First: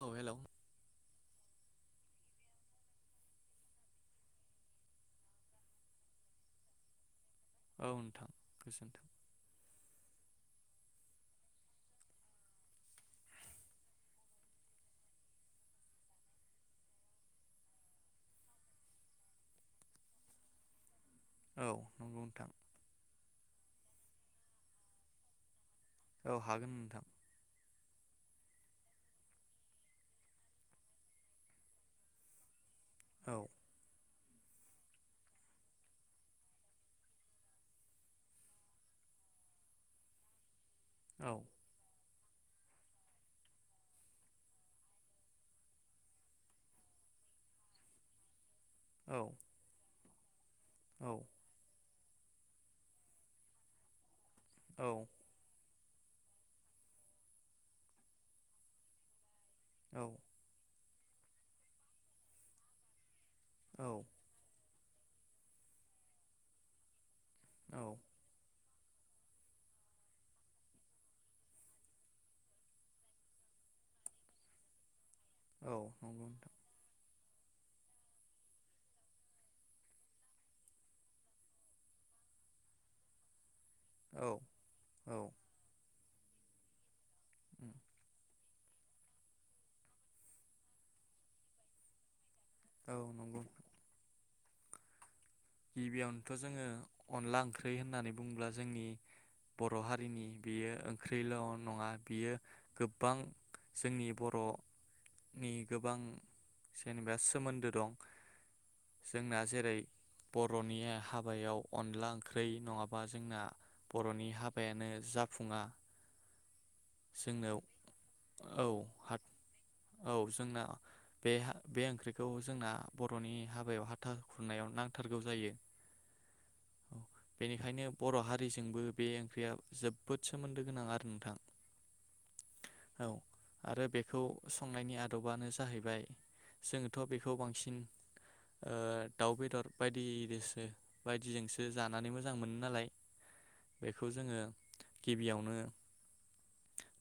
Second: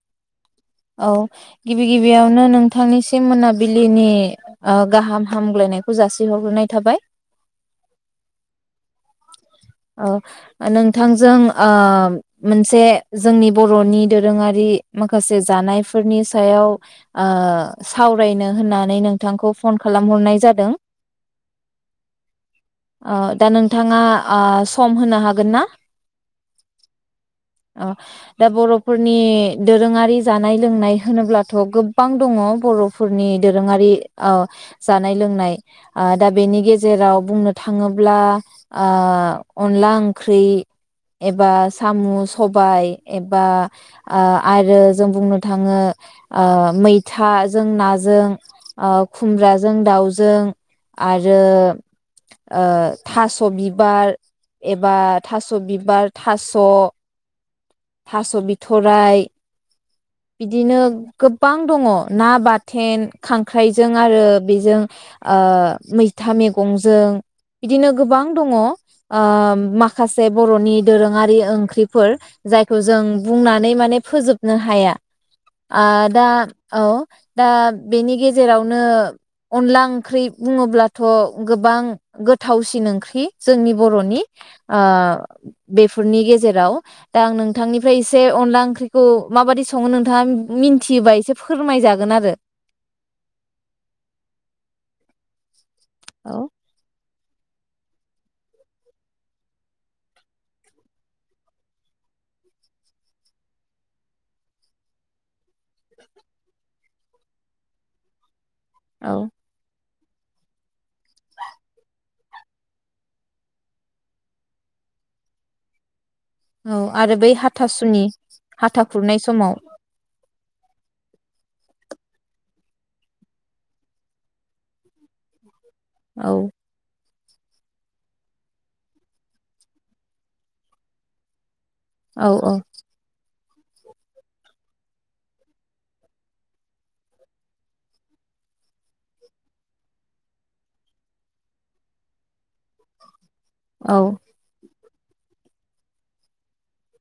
औ हेलौ औ गिबि गिबियावनो नोंथांनिसिम मोनाबिलिनि ओ गाहाम हामग्लायनायखौ जासिहरगोरनाय थाबाय। औ नोंथां गोजोनथों। ओ नोंथांजों ओ मोनसे जोंनि बरनि दोरोङारि माखासे से जानायफोरनि सायाव ओ सावरायनो होननानै नोंथांखौ फन खालामहरनाय जादों। औ नंगौ नोंथां ओ दा नोंथाङा आ सम होनो हागोन ना? औ हागोन नोंथां। अ दा बरफोरनि दोरोङारि जानाय लोंनाय होनोब्लाथ गोबां दङ बर फोरनि औ दोरोङारि औ जानाय लोंनाय ओ दा बेनि गेजेराव बुंनो थाङोब्ला ओ अनला ओंख्रि औ एबा सामु, सबाइ एबा ओ आरो जों बुंनो थाङो ओ मैथाजों नाजों ओ औ खुमब्राजों दाउजों औ आरो ओ थास' बिबार एबा थास‌' बिबार थास' थास' बिथ'राय औ बिदिनो गोबां दङ' ना बाथेन, खांख्राइजों आरो बेजों ओ मैथा मेगंजों औ बिदिनो गोबां दङ ओ माखासे बर'नि दोरोङारि ओंख्रिफोर। जायखौ जों बुंनानै माने फोजोबनो हाया। औ आ नंगौ दा नोंथां औ दा बेनि गेजेरावनो अनला ओंख्रि बुङोब्लाथ' गोबां गोथावसिन ओंख्रि। जोंनि बर'नि औ ओ औ बेफोरनि गेज जेराव दा आं नोंथांनिफ्राय एसे अनला ओंख्रिखौ माबादि सङो नोंथाङा मिन्थियोबा एसे फोरमायजागोन आरो। औ नंगौ। गिबियावनोथ' औ जोङो। अनला ओंख्रै होननानै बुङोब्ला जोंनि बर' हारिनि बेयो ओंख्रैल' नङा बियो गोबां जोंनि बर' नि गोबां जेनेबा सोमोन्दो दं। औ जोंना जेरै बर'नि हाबायाव अनला ओंख्रै नङाबा जोंना बर'नि हाबायानो जाफुङा। औ आरो बै जोंनो हाथासुनि औ हाथा खुरनाय समाव। औ जोंना बे हा बे ओंख्रिखौ जोंना बर'नि हाबायाव हाथा खुरनायाव नां थारगौ जायो। औ। बेनिखायनो बर'हारिजोंबो बे ओंख्रिया जोबोद सोमोन्दो गोनां आरो नोंथां। औ औ। औ आरो बेखौ संनायनि आदबानो जाहैबाय जोङोथ' बेखौ बांसिन ओ दाउ बेदर बायदि रोसो बायदिजोंसो जानानै मोजां मोनो नालाय औ बेखौ जोङो गिबियावनो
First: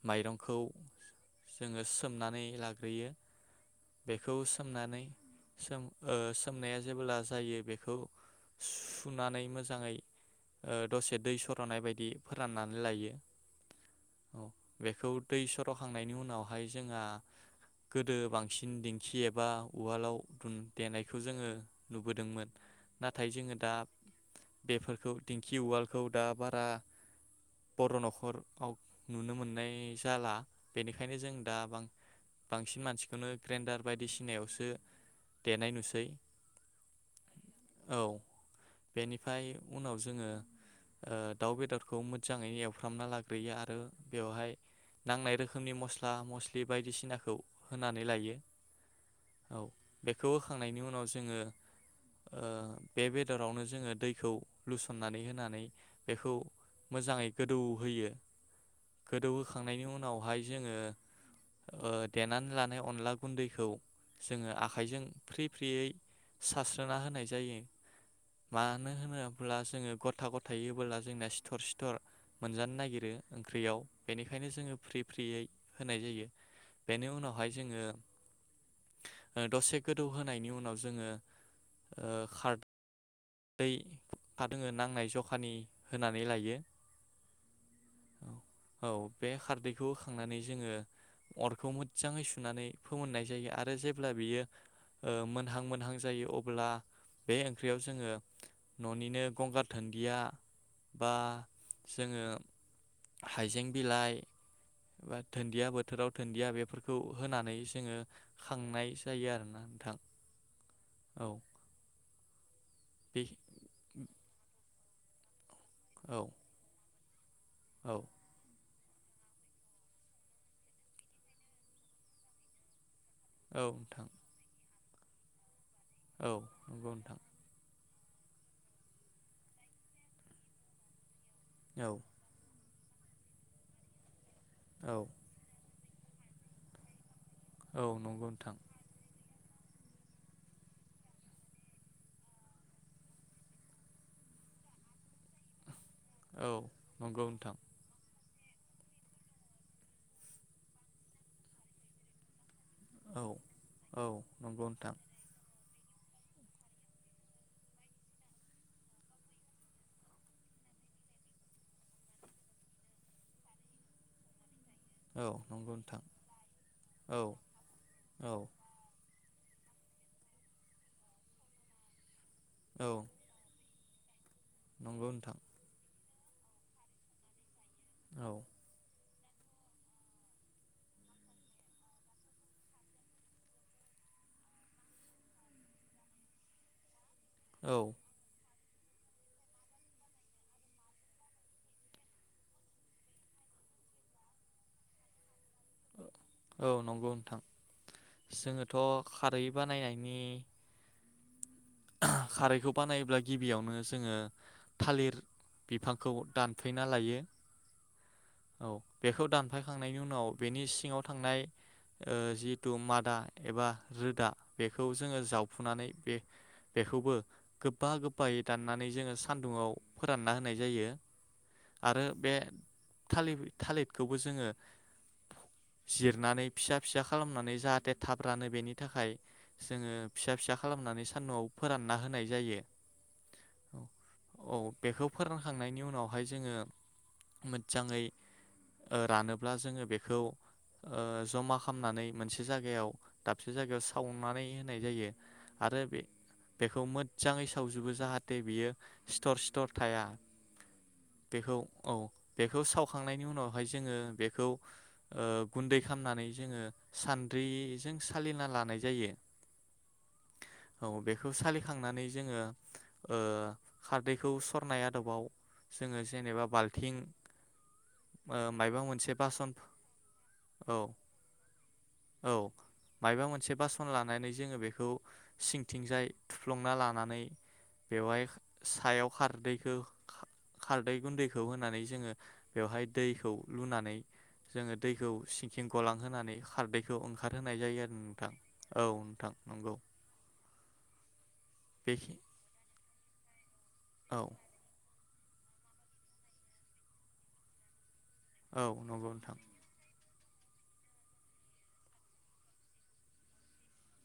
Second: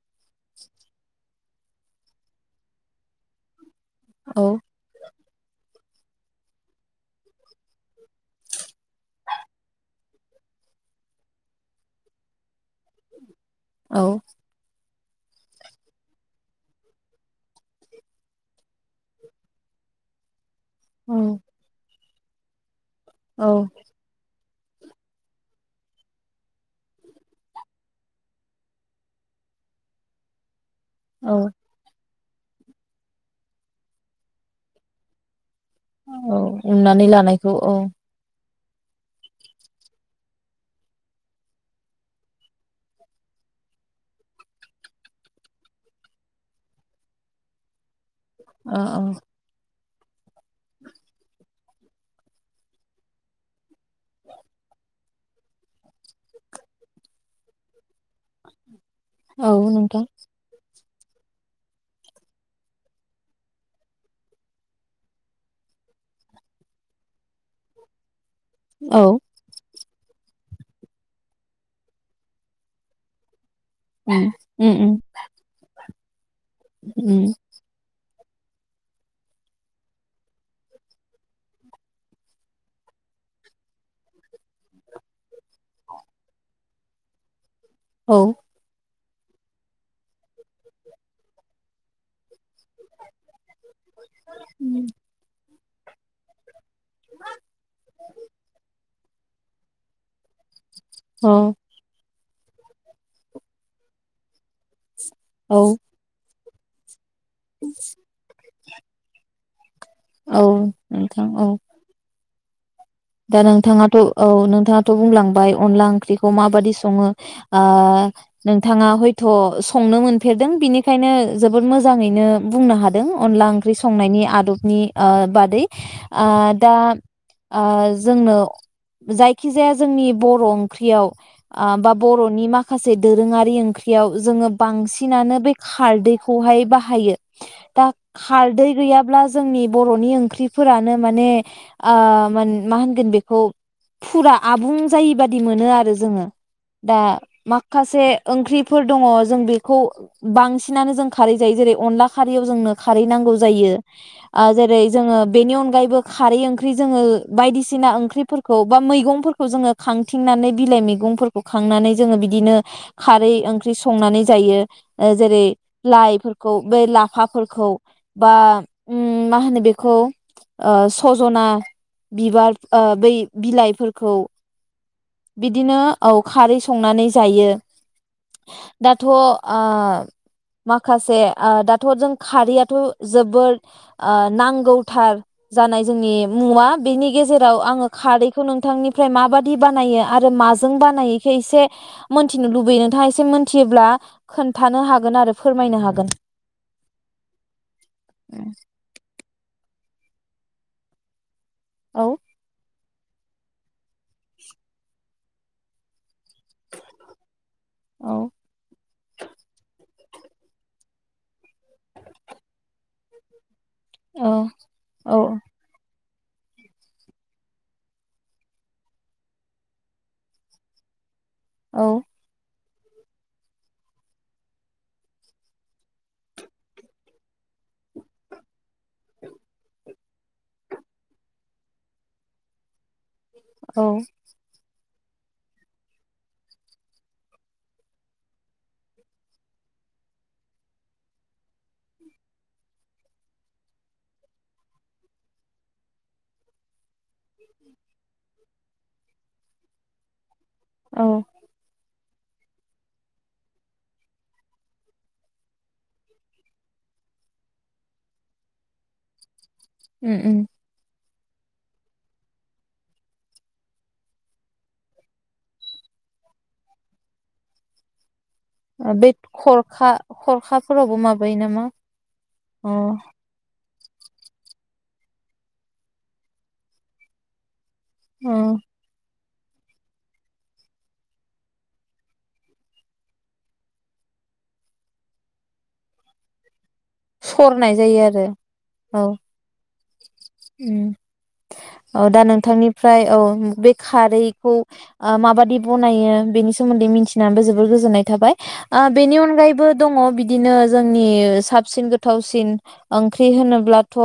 माइरंखौ जोङो सोमनानै लाग्रोयो। बेखौ औ सोमनानै सोम ओ सोमनाया जेबोला जायो बेखौ सुनानै मोजाङै ओ दसे दै सरनाय बायदि फोरानना लायो औ बेखौ दै सरखांनायनि उनावहाय जोंहा गोदो बांसिन दिंखि एबा उवालाव उन देनायखौ जोङो औ नुबोदोंमोन नाथाय जोङो दा बेफोरखौ दिंखि उवालखौ दा बारा बर' न'खरफाव नुनो मोननाय जाला बेनिखायनो जों औ दा बां बांसिन मानसिखौनो ग्रेन्डार बायदिसिनायावसो देनाय नुसै औ उननानै लानाय खौ औ बेनिफ्राय उनाव जोङो ओ दाउ बेदरखौ मोज्जाङै एवफ्रामना लाग्रोयो आरो बेवहाय नांनाय रोखोमनि मस्ला मस्लि बायदिसिनाखौ होनानै लायो ओ औ औ बेखौ होखांनायनि उनाव जोङो ओ बे बेदरावनो जोङो दैखौ लुसननानै होनानै बेखौ मोजाङै गोदौ होयो गोदौ औ होखांनायनि नोंथां उनावहाय जोङो ओ देनानै लानाय अनला गुन्दैखौ जोङो आखाइजों फ्रि फ्रियै सास स्रोना होनाय जायो मानो औ होनोब्ला जोङो गथ गथा-गथायै होबोला जोंनिया सिथर सिथर मोनजानो नागिरो ओं ख्रियाव उम बेनिखायनो जोङो उम फ्रि फ्रियै होनाय जायो बेनि उम उम उनावहाय जोङो ओ दसे गोदौ होनायनि उनाव जोङो ओ खारदै दोङो नांनाय जखानि होनानै लायो औ औ बे खारदैखौ होखांनानै जोङो अरखौ मोज्जाङै सुनानै फोमोननाय जायो आर रो जेब्ला बियो मोनहां मोनहां जायो अब अबोला बे ओंख्रियाव जोङो ननिनो गंगार धोनदिया बा औ जोङो हाइजें बिलाइ दोनन्दिया औ बोथोराव दोनन्दिया बे खौ होनानै जोङो खांनाय जायो आरोना नोंथां औ नोंथां औ बे दा नोंथाङाथ' औ नोंथाङा थ' बुंलांबाय अनला औ ओंख्रिखौ माबादि सङो आ औ नों थाङा हयथ' संनो मोनफेरदों बिनिखायनो जोबोद मोजाङैनो बुंनो हा दों अनला औ ओंख्रि नोंथां संनायनि आदबनि ओ बादै ओ औ दा नंगौ नोंथां ओ जोंनो जायखि जाया जोंनि बर' ओंख्रियाव आ औ बा बर'नि मा खासे दोरोङारि ओंख्रियाव जोङो औ बांसिनानो बे खारदैखौहाय बाहायो। औ दा नंगौ नोंथां खारदै गैयाब्ला जोंनि बर'नि ओंख्रिफोरानो माने आ मा होनगोन बिखौ फुरा आबुं जायि बाद दि मोनो आरो जोङो औ दा नंगौ नोंथां माखासे ओंख्रिफोर दङ जों बेखौ बांसिनानो जों खारै जायो जेरै- अनला खारैयाव जोंनो खारै औ नांगौ जायो औ ओ नंगौ नोंथां जेरै- जोङो बेनि अनगायैबो खारै ओंख्रि जोङो बायदिसिना ओंख्रिफोरखौ बा मैगंफोरखौ जोङो खांथिंनानै बिलाइ मैगंफोरखौ खांनानै जोङो बिदिनो खारै ओंख्रि संनानै जायो। औ जेरै- नंगौ नोंथां लाइफोरखौ बे औ लाफाफोरखौ बा औ ओम ओम मा होनो बेखौ ओ सजना बिबार ओ औ बै बिलाइफोर खौ नंगौ नोंथां बिदिनो औ खारै संनानै जायो। औ दाथ' ओ माखासे ओ दाथ' जों खारैयाथ' जोबोद ओ नांगौथार जानाय जोंनि मुवा बिनि गेजेराव औ आङो खारैखौ नों थांनिफ्राय माबादि बानायो आरो माजों बानायोखौ एसे मिथिनो लुबैयो नोंथाङा एसे मोनथियोब्ला खोन्थानो हागोन आरो फोरमायनो हागोन औ नंगौ नोंथां जोङोथ खारै बानायनायनि औ खारैखौ बानायोब्ला गिबियावनो जोङो थालिर बिफांखौ दानफेना लायो औ औ बेखौ दानफायखां थांनायनि उनाव बेनि सिङाव थांनाय जिहेथु ओ मादा एबा रोदा औ बेखौ जोङो जावफुनानै बे बेखौबो गोबा गोबायै दाननानै जोङो सान्दुाव फोरानना होनाय जायो औ आरो बे थालिर थालिरखौबो जोङो जिरनानै फिसा फिसा खालामनानै जाहाथे थाब रानो बेनि थाखाय जोङो फिसा फिसा खालामनानै सान्दुंआव फोरानना होनाय जायो औ औ बेखौ फोरानखांनायनि उनावहाय जोङो मोजाङै ओ रानोब्ला जोङो बेखौ ओ जमा खालामनानै मोनसे जायगायाव दाबसे जायगायाव सावनानै होनाय जायो आरो बे बेखौ मोजाङै सावजोबो जाहाथे बियो सिथर सिथर थाया। औ बेखौ औ बेखौ सावखांनायनि उनावहाय जोङो बेखौ ओ गुन्दै खालामनानै जोङो सान्द्रिजों सालिना लानाय जायो। उं उं अबेग बेखौ सालिखांनानै जोङो औ खारदैखौ सरनाय आदबाव जोङो जेनेबा बाल्थिं ओ मायबा बे मोनसे बासन खरखा औ खरखाफोरावबो माबायो नामा ओ फन लानानै जोङो बेखौ सिंथिंजाय थुफ्लंना लानानै बेवहाय अ सायाव खारदैखौ खारदै गुन्दैखौ होनानै जोङो बेवहाय दैखौ लुनानै जोङो दैखौ सिंखिं गलांहानै खारदै बेखौ ओंखारहोनाय जायो आरो नोंथां औ नोंथां नंगौ। उं औ बेखि दा नोंथांनि फ्राय औ बे औ खारैखौ माबादि बनायो बेनि सोमोन्दै मिथिनानैबो जोबोर गोजोननाय थाबाय औ ओ नंगौ बेनि नोंथां अनगायैबो दङ बिदिनो जोंनि साबसिन गोथावसिन ओंख्रि होनोब्लाथ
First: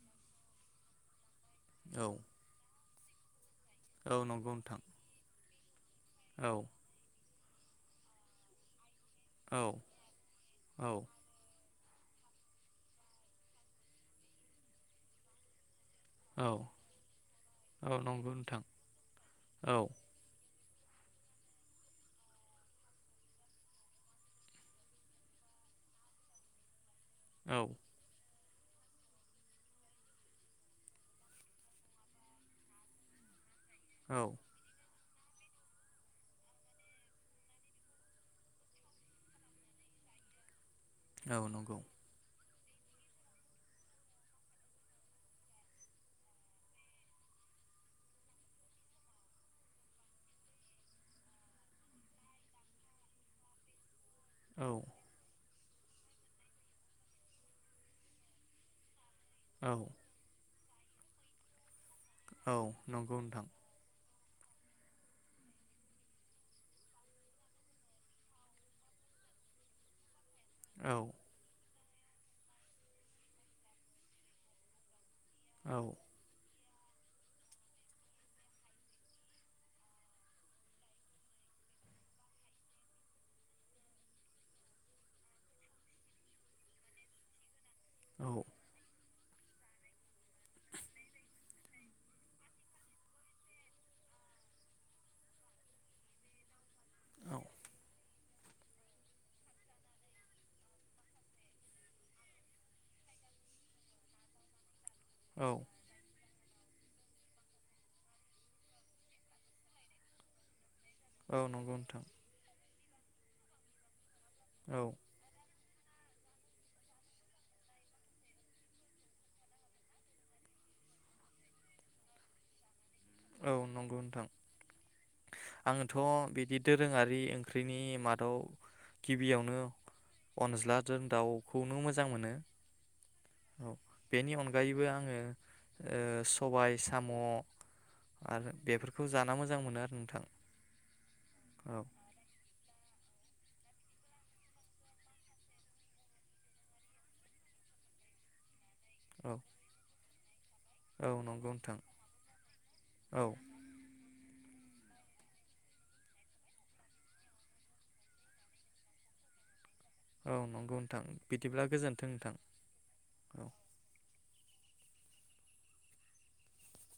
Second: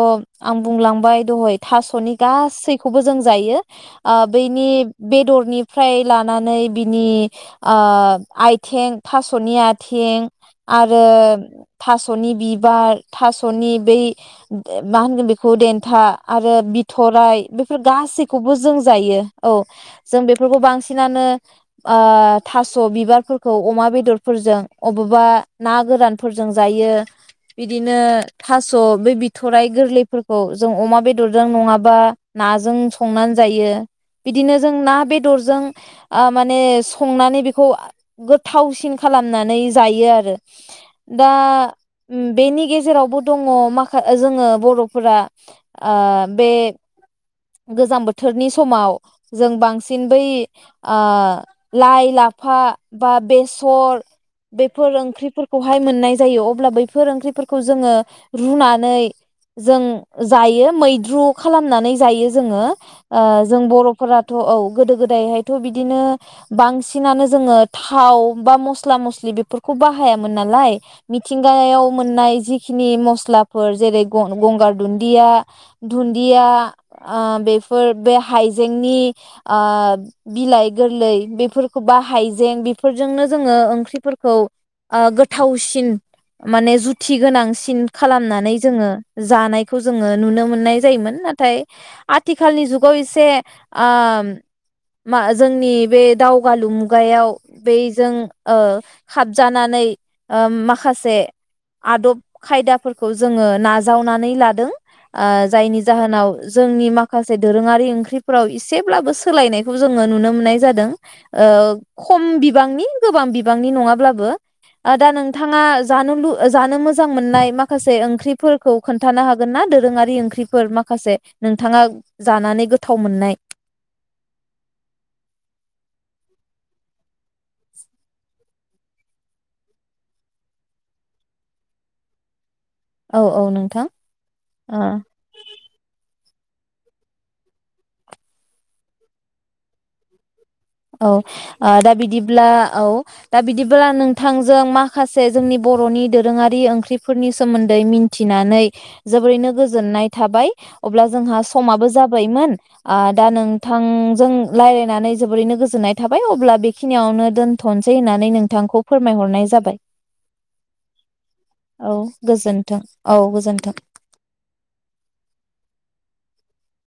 आं बुंलांबाय दहाय औ थासनि गासै खौबो जों जायो ओ औ नंगौ बैनि नोंथां बेदरनि फ्राय औ लानानै बिनि ओ आइथें थास'नि औ आइथिं औ आरो थासनि बिबार थासनि बै मा होनगोन बेखौ देनथा औ आरो बिथराइ बेफोर औ नंगौ गासैखौबो नोंथां जों जायो औ जों बेफोरखौ बांसिन बांसिनानो ओ थास' बिबारफोरखौ अमा बेदरफोरजों अबेबा ना गोरानफोरजों जायो औ बिदिनो थास बे बिथराइ गोरलैफोरखौ जों अमा बेदर बेदरजों नङाबा नाजों संनानै जायो औ बिदिनो जों ना बे बेदरजों ओ माने संनानै बेखौ गोथावसिन खालामनानै जायो आरो दा औ नंगौ बेनि गेजेरावबो दङ मा जोङो बर'फोरा ओ बे गोजां बोथोरनि समाव जों बांसिन बै ओ लाइ लाफा बा बेसर औ बेफोर ओंख्रिफोर खौहाय मोननाय जायो अब्ला बैफोर ओंख्रिफोरखौ जोङो रुनानै औ जों जायो मैद्रु खालामनानै जायो औ जोङो नंगौ ओ नोंथां जों बर' औ गोदो गोदायहायथ बिदिनो बांसिनानो जोङो थाव बा मस्ला मस्लि बेफोरखौ बाहाया मोन नालाय औ मिथिंगायाव मोननाय जिखनि मस्लाफोर जेरै गंगार दुन दुदिया औ दुन्दिया ओ बेफोर बे हाइजेंनि ओ बिलाइ गोरलै बेफोरखौ बा हाइजें बेफोरजोंनो जोङो ओंख्रिफोरखौ ओ गोथावसिन माने जुथि गोनांसिन औ खालामनानै जोङो जानाय खौ जोङो नुनो मोननाय जायोमोन नाथाय आथिखालनि जुगाव एसे ओम जोंनि बे दावगालु मुगायाव औ बैजों खाबजानानै ओ माखासे आदब खायदाफोरखौ जोङो नाजावनानै लादों दों ओ औ जायनि जाहोनाव जोंनि माखासे दोरोङारि ओंख्रिफोराव इसेब्लाबो सोलायनायखौ जोङो नुनो मोननाय जादों औ ओ नंगौ नोंथां खम बिबांनि गोबां बिबांनि नङाब्लाबो औ दा नोंथाङा जानो लु जानो मोजां मोननाय माखासे ओंख्रिफोरखौ खोन्थानो हा हागोनना? दोरोङारि ओंख्रिफोर माखासे नोंथाङा जानानै गोथ औ नंगौ नोंथां आङोथ' बिदि दोरोङारि ओंख्रिनि मादाव गिबियावनो अनज्ला दों दाउखौनो मोजां मोनो। औ औ नोंथां बेनि ओ अनगायैबो आङो ओ सबाय साम' आरो बेफोरखौ जाना मोजां मोनो आरो नोंथां। औ औ दा बिदिब्ला औ। दा बिदिब्ला नोंथांजों माखासे जोंनि बर'नि दोरोङारि ओंख्रिफोरनि सोमोन्दै मिनथिनानै औ जोबोरैनो गोजोननाय थाबाय। अब्ला औ जोंहा नंगौ नोंथां समाबो जाबायमोन आ औ दा नोंथांजों रायलायनानै जोबोरैनो गो गोजोननाय थाबाय अब्ला बेखिनियावनो दोन्थनोसै होन्नानै नोंथांखौ फोरमायहरनाय जाबाय। औ नंगौ नोंथां बिदिब्ला औ गोजोन्थों नोंथां गोजोन्थों औ। गोजोन्थों